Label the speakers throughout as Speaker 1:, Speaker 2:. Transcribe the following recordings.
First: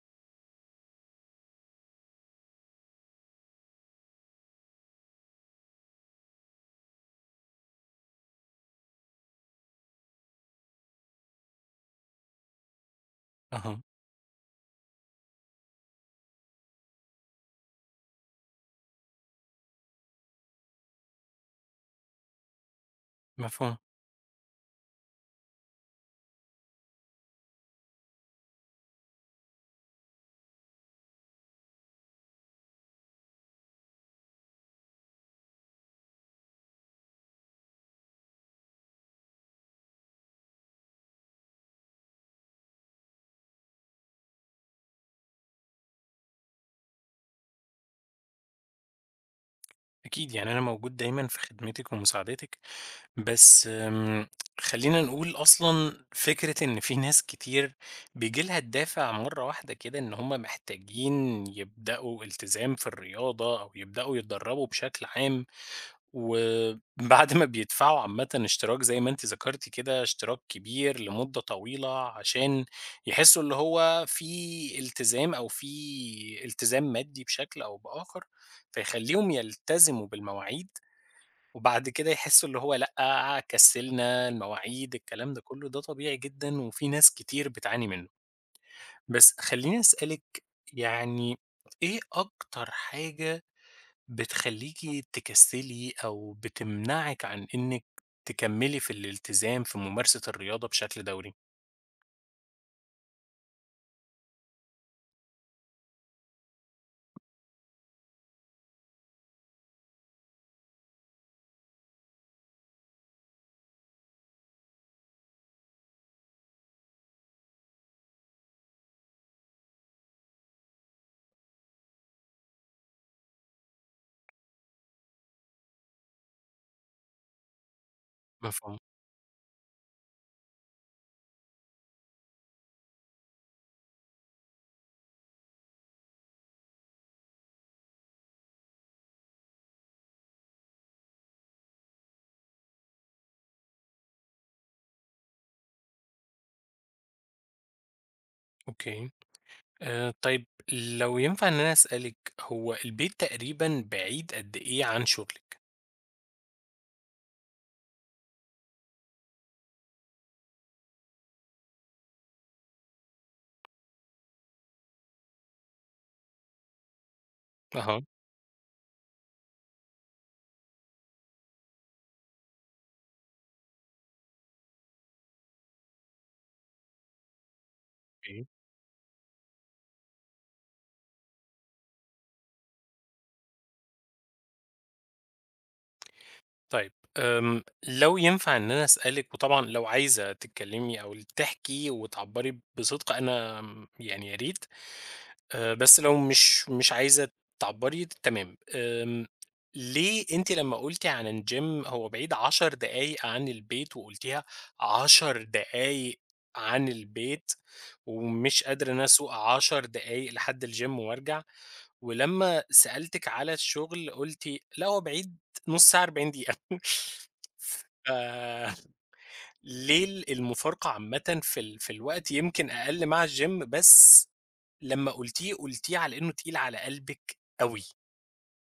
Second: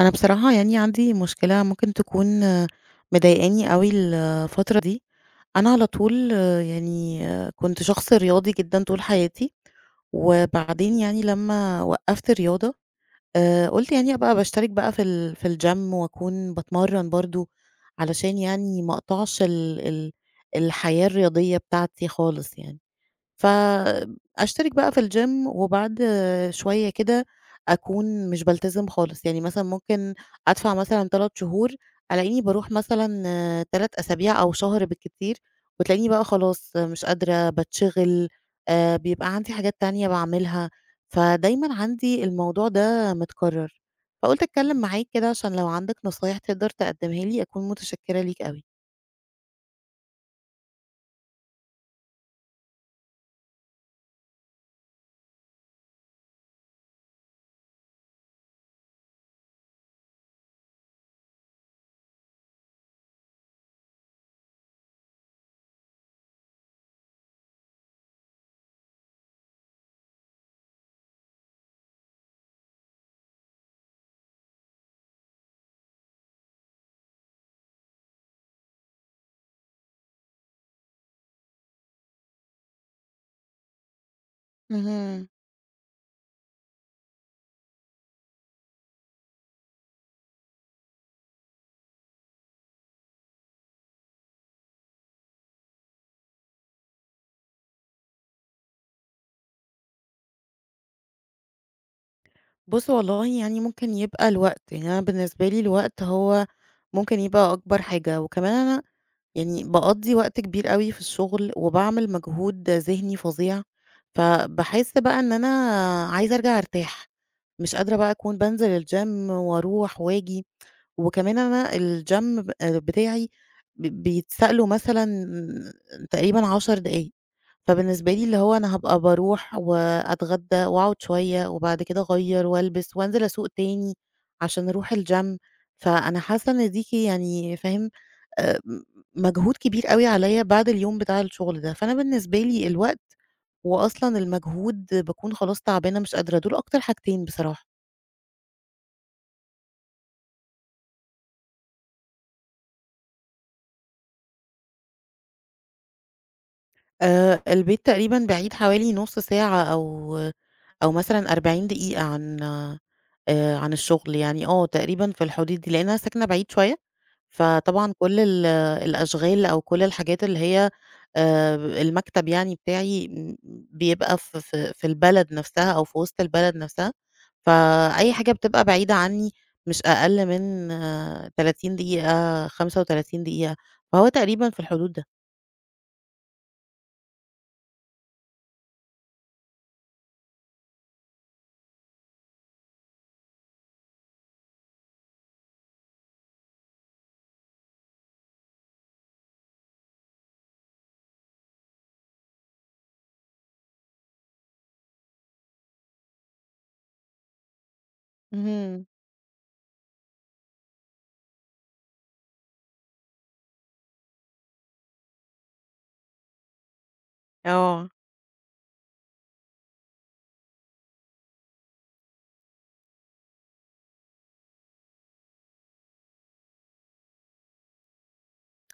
Speaker 1: أنا بصراحة يعني عندي مشكلة ممكن تكون مضايقاني أوي الفترة دي، أنا على طول كنت شخص رياضي جدًا طول حياتي، وبعدين يعني لمّا وقّفت الرياضة
Speaker 2: أها،
Speaker 1: قُلت يعني أبقى باشترك بقى في ال في الgym وأكون باتمرّن برضه علشان يعني ما أقطعش ال ال الحياة الرياضية بتاعتي خالص يعني.
Speaker 2: مفهوم.
Speaker 1: فأشترك بقى في الgym وبعد شوية كده أكون مش بالتزم خالص، يعني مثلًا ممكن أدفع مثلًا 3 شهور، ألاقيني باروح مثلًا 3 أسابيع أو شهر بالكتير، وتلاقيني بقى خلاص مش قادرة، باتشغل، بيبقى عندي حاجات تانية باعملها، فدايمًا عندي الموضوع ده متكرر، فقُلت أتكلم معاك كده عشان لو عندك نصايح تقدر تقدمها لي أكون متشكرة ليك أوي.
Speaker 2: أكيد، يعني أنا موجود دايمًا في خدمتِك ومساعدتِك، بس خلّينا نقول أصلًا فكرة إن في ناس كتير بييجي لها الدافع مرّة واحدة كده إن هم محتاجين يبدأوا التزام في الرياضة أو يبدأوا يتدرّبوا بشكل عام. وبعد ما بيدفعوا عامةً اشتراك زي ما أنتِ ذكرتِ كده، اشتراك كبير لمدة طويلة عشان يحسّوا اللي هو في التزام أو في التزام مادي بشكل أو بآخر، فيخلّيهم يلتزموا بالمواعيد، وبعد كده يحسّوا اللي هو لأ، كسّلنا، المواعيد،
Speaker 1: اهم.
Speaker 2: الكلام ده كلّه، ده طبيعي جدًا وفي ناس كتير بتعاني منّه. بس خلّيني أسألِك يعني إيه أكتر حاجة بتخلّيكِ تكسّلي أو بتمنعِك عن إنِّك تكمّلي في الالتزام في ممارسة الرياضة بشكل دوري؟
Speaker 1: بُص والله يعني ممكن يبقى الوقت، يعني أنا بالنسبة لي الوقت هو ممكن يبقى أكبر حاجة، وكمان أنا يعني باقضّي وقت كبير أوي في الشغل، وباعمل مجهود ذهني فظيع، فباحس بقى إن أنا عايزة أرجع أرتاح، مش قادرة بقى أكون بانزل الgym وأروح وآجي، وكمان أنا الgym بتاعي بيتسأله مثلًا تقريبًا 10 دقايق، فبالنسبة لي اللي هو أنا
Speaker 2: مفهوم،
Speaker 1: هابقى باروح وأتغدى وأقعد شوية، وبعد كده أغيّر وألبس وأنزل أسوق تاني عشان أروح الgym، فأنا حاسة إن دي يعني فاهم؟ آآ مجهود كبير أوي عليّا بعد اليوم بتاع الشغل ده، فأنا بالنسبة لي الوقت وأصلًا المجهود باكون خلاص تعبانة مش قادرة، دول أكتر حاجتين بصراحة.
Speaker 2: أوكي. طيب لو ينفع إن أنا أسألِك هو البيت تقريبًا بعيد قد إيه عن شغلِك؟
Speaker 1: البيت تقريبًا بعيد حوالي نُص ساعة أو مثلًا 40 دقيقة عن عن الشغل، يعني تقريبًا في الحدود دي، لإن أنا ساكنة بعيد شوية، فطبعًا
Speaker 2: أها،
Speaker 1: كل الأشغال أو كل الحاجات اللي هي المكتب يعني بتاعي بيبقى في البلد نفسها أو في وسط البلد نفسها، فأي حاجة
Speaker 2: أوكي.
Speaker 1: بتبقى بعيدة عني مش أقل من 30 دقيقة، 35 دقيقة، فهو تقريبًا في الحدود ده.
Speaker 2: طيب لو ينفع إن أنا أسألِك، وطبعًا لو عايزة تتكلّمي أو تحكي وتعبّري بصدق أنا يعني يا ريت، بس لو مش عايزة تعبّري تمام، ليه أنتِ لمّا قُلتِ عن الgym هو بعيد 10 دقايق عن البيت وقُلتيها 10 دقايق عن البيت، ومش
Speaker 1: اهم،
Speaker 2: قادرة إن أنا أسوق 10 دقايق لحد الgym وأرجع، ولمّا سألتِك على الشغل قُلتِ لأ هو بعيد نُص ساعة، 40 دقيقة
Speaker 1: آه.
Speaker 2: ف ليه المفارقة عامةً في الوقت يمكن أقل مع الgym، بس لمّا قُلتيه، قُلتيه على إنه تقيل على قلبِك أوي؟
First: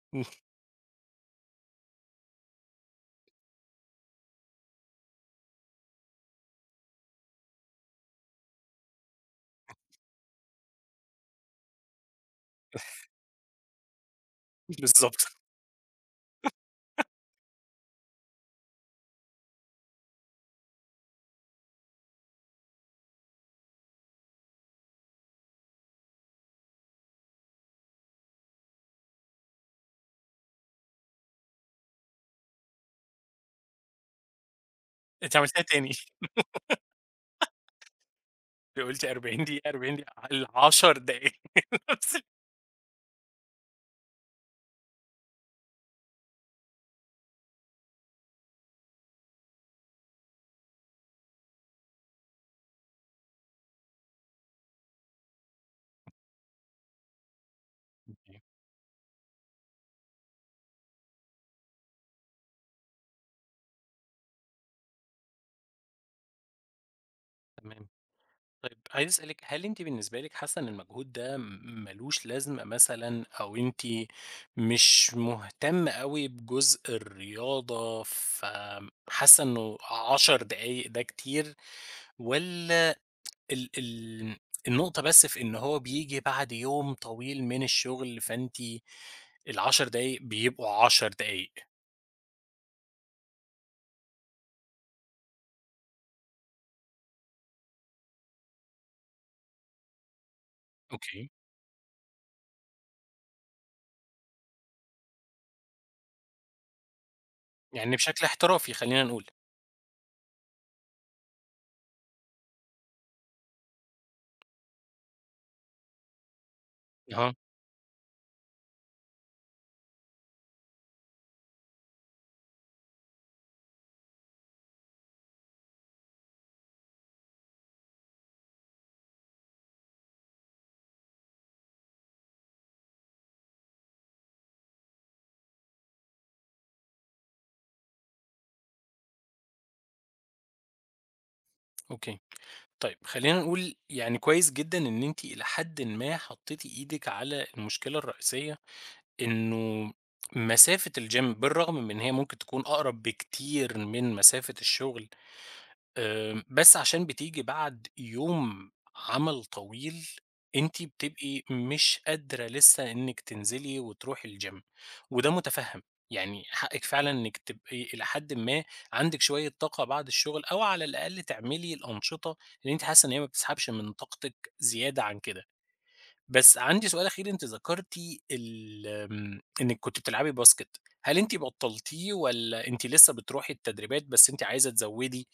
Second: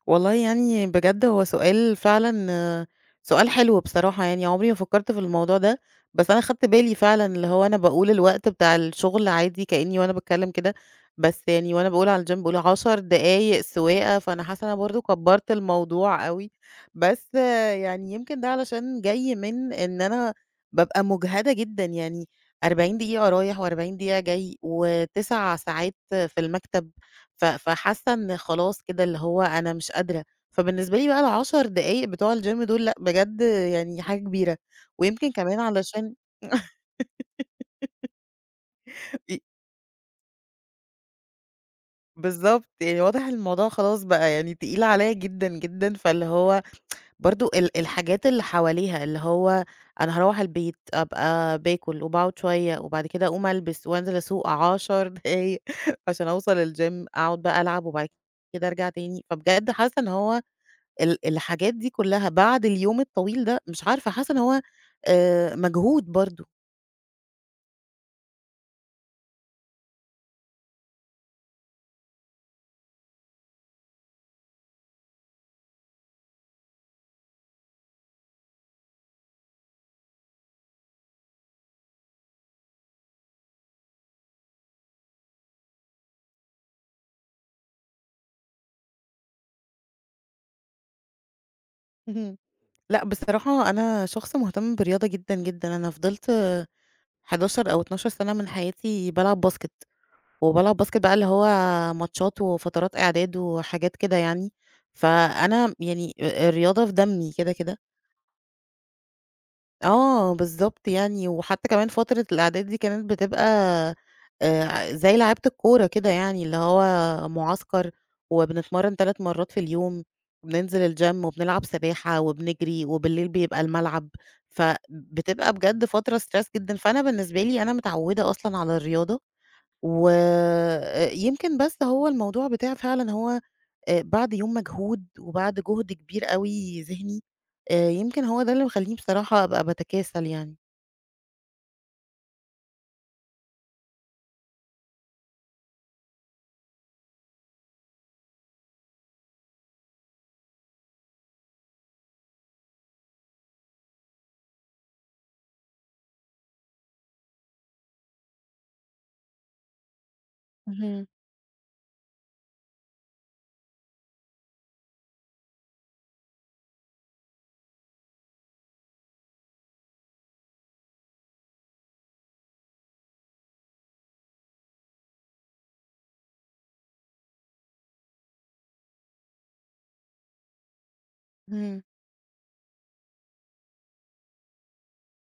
Speaker 1: والله يعني بجد هو سؤال فعلًا سؤال حلو بصراحة يعني، عمري ما فكّرت في الموضوع ده، بس أنا خدت بالي فعلًا اللي هو أنا باقول الوقت بتاع الشغل عادي كإني وأنا باتكلّم كده، بس يعني وأنا باقول على الgym باقول 10 دقايق سواقة، فأنا حاسّة إن أنا برضه
Speaker 2: بالضبط.
Speaker 1: كبّرت الموضوع أوي، بس يعني يمكن ده علشان جاي من إن أنا بابقى مُجهدة جدًا، يعني 40 دقيقة رايح و40 دقيقة جاي و9 ساعات في المكتب. فحاسة إن خلاص كده اللي هو أنا مش قادرة، فبالنسبة لي بقى ال10 دقايق بتوع الgym دول لأ بجد يعني حاجة كبيرة، ويمكن
Speaker 2: أنتِ
Speaker 1: كمان
Speaker 2: عملتيها تاني،
Speaker 1: علشان
Speaker 2: أنتِ قُلتِ 40
Speaker 1: ي
Speaker 2: دقيقة، 40 دقيقة ال 10 دقايق نفس
Speaker 1: بالضبط، يعني واضح الموضوع خلاص بقى يعني تقيل عليَّ جدًا، جدًا، فاللي هو برضه الحاجات اللي حواليها اللي هو أنا هاروّح البيت أبقى باكل وباقعد شوية وبعد كده أقوم ألبس وأنزل أسوق 10 دقايق عشان أوصل الgym أقعد بقى ألعب وبعد
Speaker 2: الكلام.
Speaker 1: كده أرجع تاني، فبجد حاسة إن هو الحاجات دي كلها بعد اليوم الطويل ده، مش عارفة حاسة إن هو مجهود برضه.
Speaker 2: تمام. طيب عايز أسألِك، هل أنتِ بالنسبة لِك حاسة إن المجهود ده مالوش لازمة مثلًا، أو أنتِ مش مهتمة أوي بجزء الرياضة، فحاسة إنه 10 دقايق ده كتير، والّا ال ال النقطة بس في إن هو بييجي بعد يوم طويل من الشغل، فأنتِ ال10 دقايق بيبقوا 10 دقايق؟
Speaker 1: اهم. لأ بصراحة أنا شخص مهتم بالرياضة جدًا، جدًا. أنا فضلت 11 أو 12 سَنة من حياتي بالعب باسكت، وبالعب باسكت بقى اللي
Speaker 2: أوكي.
Speaker 1: هو ماتشات وفترات إعداد وحاجات كده يعني، فأنا يعني الرياضة في دمي كده، كده.
Speaker 2: يعني بشكل احترافي خلّينا نقول.
Speaker 1: آه، بالضبط يعني، وحتى كمان فترة الإعداد دي كانت بتبقى زي لعيبة الكورة كده يعني، اللي هو
Speaker 2: أها.
Speaker 1: معسكر وبنتمرّن 3 مرّات في اليوم، وبننزل الgym وبنلعب سباحة وبنجري، وبالليل بيبقى الملعب، فبتبقى بجد فترة stress جدًا، فأنا بالنسبة لي أنا متعوّدة أصلًا على الرياضة، ويمكن بس هو الموضوع بتاع فعلًا هو بعد يوم مجهود وبعد جهد كبير أوي ذهني، يمكن هو ده اللي مخلّيني بصراحة أبقى باتكاسل يعني.
Speaker 2: أوكي. طيب خلّينا نقول يعني كويس جدًا إن أنتِ إلى حدٍ ما حطّيتِ إيدِك على المشكلة الرئيسية، إنه مسافة الgym بالرغم من إن هي ممكن تكون أقرب بكتير من مسافة الشغل، بس عشان بتيجي بعد يوم عمل طويل، أنتِ
Speaker 1: اهم،
Speaker 2: بتبقي مش قادرة لسه إنِّك تنزلي وتروحي الgym، وده مُتفهِّم، يعني حقِّك فعلًا إنِّك تبقي إلى حدٍ ما عندِك شوية طاقة بعد الشغل أو على الأقل تعملي الأنشطة اللي أنتِ حاسة إن هي ما بتسحبش من طاقتِك زيادة عن كده. بس عندي سؤال أخير، أنتِ ذكرتِ ال آمم، إنِّك كنتِ بتلعبي باسكت، هل أنتِ
Speaker 1: اهم.
Speaker 2: بطّلتيه والّا أنتِ لسه بتروحي التدريبات بس أنتِ عايزة تزوّدي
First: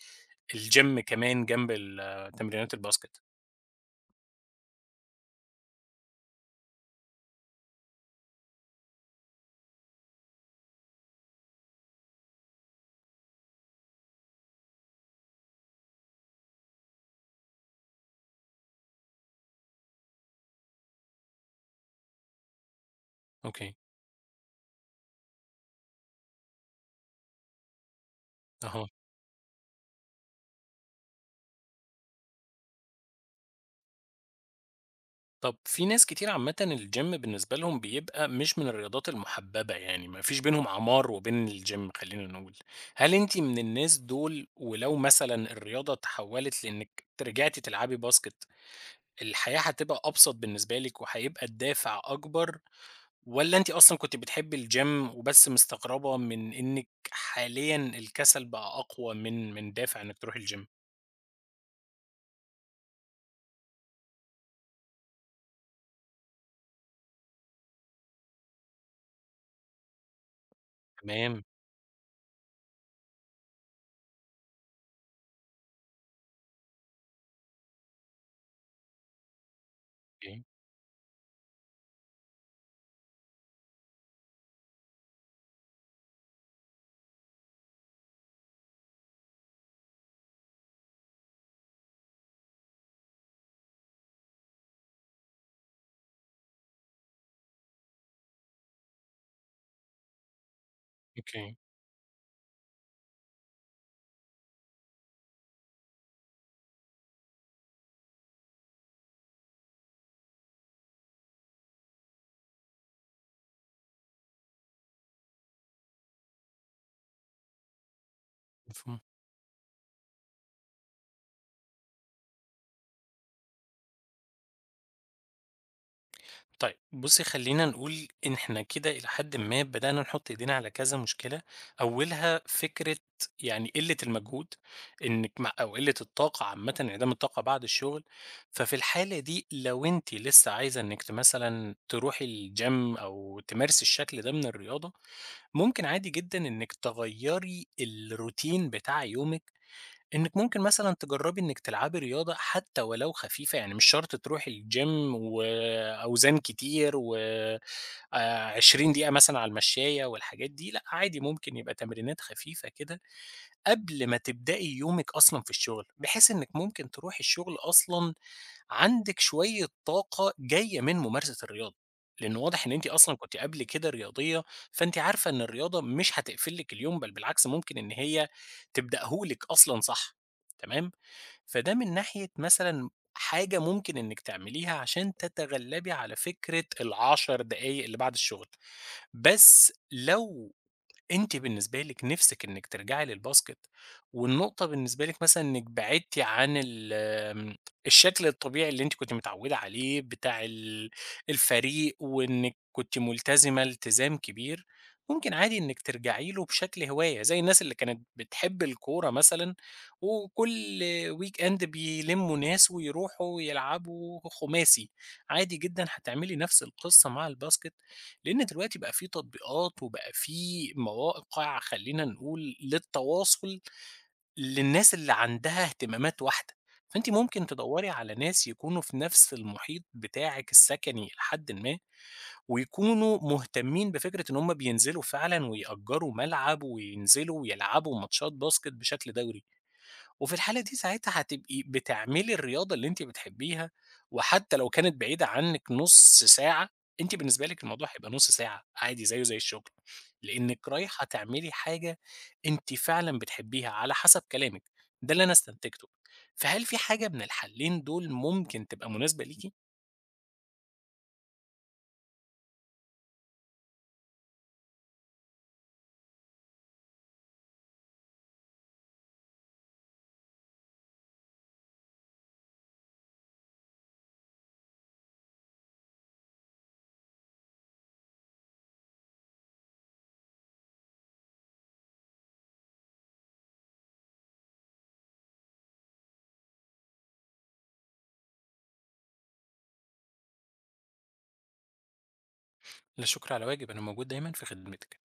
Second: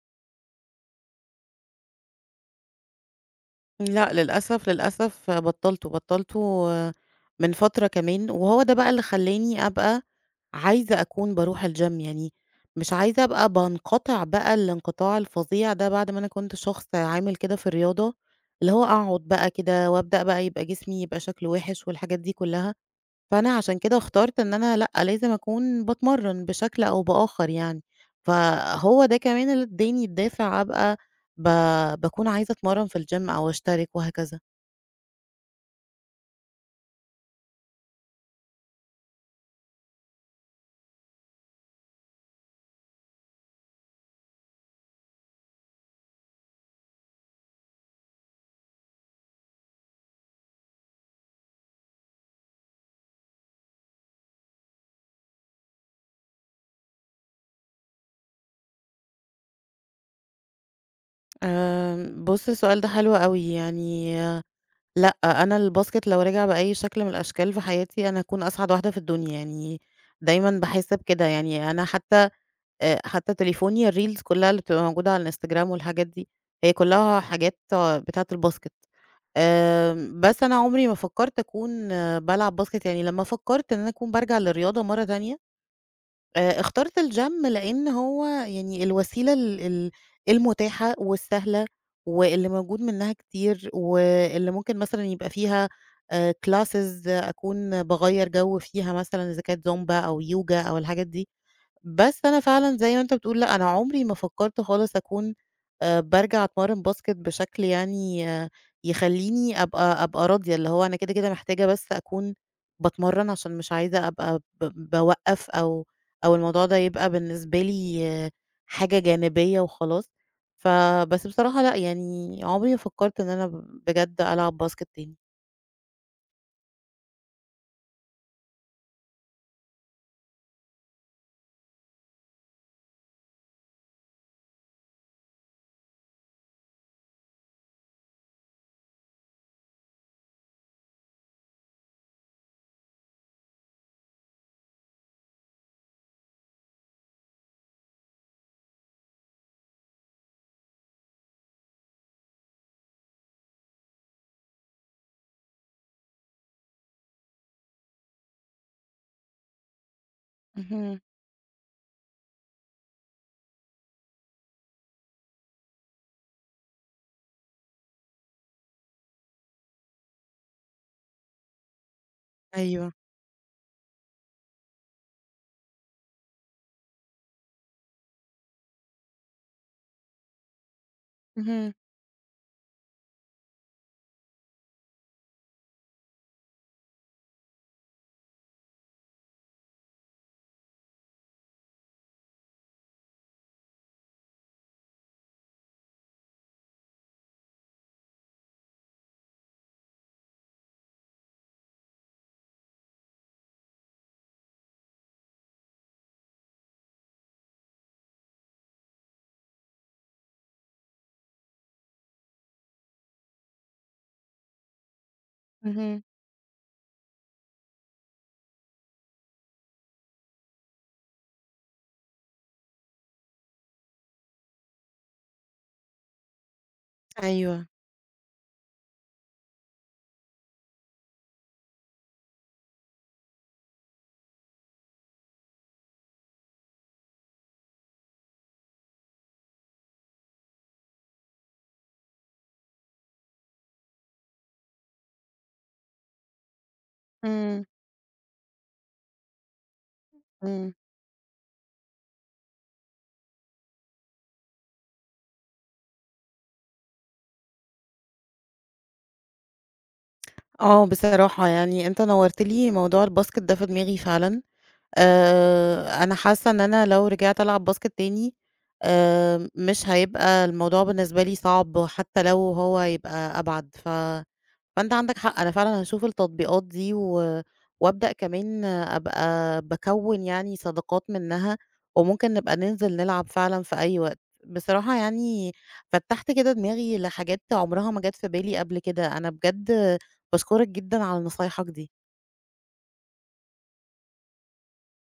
Speaker 2: الgym كمان جنب ال تمرينات الباسكت؟
Speaker 1: لأ، للأسف، للأسف بطّلته، بطّلته آه، من فترة كمان، وهو ده بقى اللي خلّاني أبقى عايزة أكون باروح الgym يعني مش عايزة أبقى بانقطع بقى الانقطاع الفظيع ده بعد ما أنا كنت شخص عامل كده في الرياضة، اللي هو أقعد بقى كده وأبدأ بقى يبقى جسمي يبقى شكله وِحِش والحاجات دي كلّها. فأنا
Speaker 2: أوكي،
Speaker 1: عشان كده اخترت إن أنا لأ، لازم أكون باتمرّن بشكل أو بآخر يعني،
Speaker 2: أها.
Speaker 1: فهو ده كمان اللي ادّاني الدافع أبقى ب باكون عايزة أتمرّن في الgym أو أشترك وهكذا.
Speaker 2: طَب في ناس كتير عامةً الgym بالنسبة لهم بيبقى مش من الرياضات المُحبّبة، يعني ما فيش بينهم عمار وبين الgym خلّينا نقول، هل أنتِ من الناس دول؟ ولو مثلًا الرياضة تحوّلت لإنِّك رجعتِ تلعبي باسكت، الحياة هتبقى أبسط بالنسبة لِك وهيبقى الدافع أكبر، والّا أنتِ أصلًا كنتِ بتحبي الgym وبس مستغربة من إنِّك حاليًا الكسل بقى أقوى من دافع إنِّك تروحي الgym؟
Speaker 1: بُص السؤال ده حلو أوي، يعني لأ، أنا الباسكت لو رجع بأي شكل من الأشكال في حياتي أنا هاكون أسعد واحدة في الدنيا، يعني دايمًا باحس بكده،
Speaker 2: تمام،
Speaker 1: يعني أنا حتى حتى تليفوني الreels كلّها اللي بتبقى موجودة على الإنستجرام والحاجات دي، هي كلّها حاجات بتاعة الباسكت.
Speaker 2: أوكي،
Speaker 1: بس أنا عمري ما فكّرت أكون بالعب باسكت، يعني لمّا فكّرت إن أنا أكون بارجع للرياضة مرّة تانية، اخترت الgym لإن هو يعني الوسيلة ال ال المتاحة والسهلة واللي موجود منّها كتير، واللي ممكن مثلًا يبقى فيها classes أكون باغيّر جو فيها مثلًا إذا كانت زومبا أو يوجا أو الحاجات دي.
Speaker 2: أوكي،
Speaker 1: بس أنا فعلًا زي ما أنت بتقول، لأ أنا عمري ما فكّرت خالص أكون بارجع أتمرّن باسكت بشكل يعني يخلّيني أبقى راضية، اللي هو أنا كده، كده محتاجة بس أكون باتمرّن عشان مش عايزة أبقى باوقّف أو الموضوع ده يبقى بالنسبة لي حاجة
Speaker 2: مفهوم.
Speaker 1: جانبية وخلاص. فبس بصراحة لأ، يعني عمري ما فكّرت إن أنا بجد ألعب باسكت تاني.
Speaker 2: طيب بُصّي خلّينا نقول إن إحنا كده إلى حدٍ ما بدأنا نحُط إيدينا على كذا مشكلة، أولها فكرة يعني قِلّة المجهود، إنِّك أو قِلّة الطاقة عامةً، انعدام الطاقة بعد الشغل، ففي الحالة دي لو أنتِ لسه عايزة إنِّك مثلًا تروحي الgym أو تمارسي الشكل ده من الرياضة، ممكن عادي جدًا إنِّك تغيّري الroutine بتاع يومِك، إنِّك ممكن مثلًا تجرّبي إنِّك تلعبي رياضة حتى ولو خفيفة، يعني مش شرط تروحي الgym وأوزان كتير و 20 دقيقة مثلًا على المشّاية والحاجات دي، لأ
Speaker 1: اهم.
Speaker 2: عادي ممكن يبقى تمرينات خفيفة كده قبل ما تبدأي يومِك أصلًا في الشغل، بحيث إنِّك ممكن تروحي الشغل أصلًا عندِك شوية طاقة جاية من ممارسة الرياضة، لإن واضح إن أنتِ
Speaker 1: أيوه.
Speaker 2: أصلًا كنتِ قبل كده رياضية، فأنتِ عارفة إن الرياضة مش هتقفل لِك اليوم، بل بالعكس ممكن إن هي تبدأه لِك أصلًا، صح؟ تمام؟
Speaker 1: اهم،
Speaker 2: فده من ناحية مثلًا حاجة ممكن إنِّك تعمليها عشان تتغلبي على فكرة ال10 دقايق اللي بعد الشغل، بس لو أنتِ بالنسبة لِك نِفْسِك إنِّك ترجعي للباسكت، والنقطة بالنسبة لِك مثلًا إنِّك بعدتِ عن ال آمم، الشكل الطبيعي اللي أنتِ كنتِ متعودة عليه بتاع الفريق، وإنِّك كنتِ ملتزمة التزام كبير، ممكن عادي إنِّك ترجعي له بشكل هواية، زي الناس اللي كانت بتحب الكورة مثلًا، وكل weekend بيلمّوا ناس ويروحوا يلعبوا خماسي، عادي جدًا
Speaker 1: اهم.
Speaker 2: هتعملي نَفْس القصة مع الباسكت. لأن دلوقتي بقى في تطبيقات وبقى في مواقع خلّينا نقول للتواصل، للناس اللي عندها اهتمامات واحدة، فأنتِ ممكن
Speaker 1: أيوه.
Speaker 2: تدوّري على ناس يكونوا في نفس المحيط بتاعِك السكني إلى حدٍ ما، ويكونوا مهتمين بفكرة إن هُم بينزلوا فعلًا ويأجروا ملعب وينزلوا ويلعبوا ماتشات باسكت بشكل دوري. وفي الحالة دي ساعتها هتبقي بتعملي الرياضة اللي أنتِ بتحبيها، وحتى لو كانت بعيدة عنِّك نُص ساعة، أنتِ بالنسبة لِك
Speaker 1: إمم،
Speaker 2: الموضوع هيبقى نُص ساعة عادي زيه زي الشغل، لإنِّك
Speaker 1: إمم.
Speaker 2: رايحة تعملي حاجة أنتِ فعلًا بتحبيها على حسب كلامِك، ده اللي أنا استنتجته. فهل في حاجة من الحلّين دول ممكن تبقى مناسبة ليكِ؟
Speaker 1: آه، بصراحة يعني أنت نوّرت لي موضوع الباسكت ده في دماغي فعلًا، أنا حاسة إن أنا لو رجعت ألعب باسكت تاني مش هيبقى الموضوع بالنسبة لي صعب حتى لو هو هيبقى أبعد فأنت عندك حق، أنا فعلًا هاشوف التطبيقات دي وأبدأ كمان أبقى باكوّن يعني صداقات منها، وممكن نبقى ننزل نلعب فعلًا في أي وقت. بصراحة يعني فتّحت كده دماغي لحاجات عمرها ما جات في بالي قبل كده، أنا بجد باشكرك جدًا على نصايحك دي.
Speaker 2: لا شكر على واجب، أنا موجود دايمًا في خدمتِك.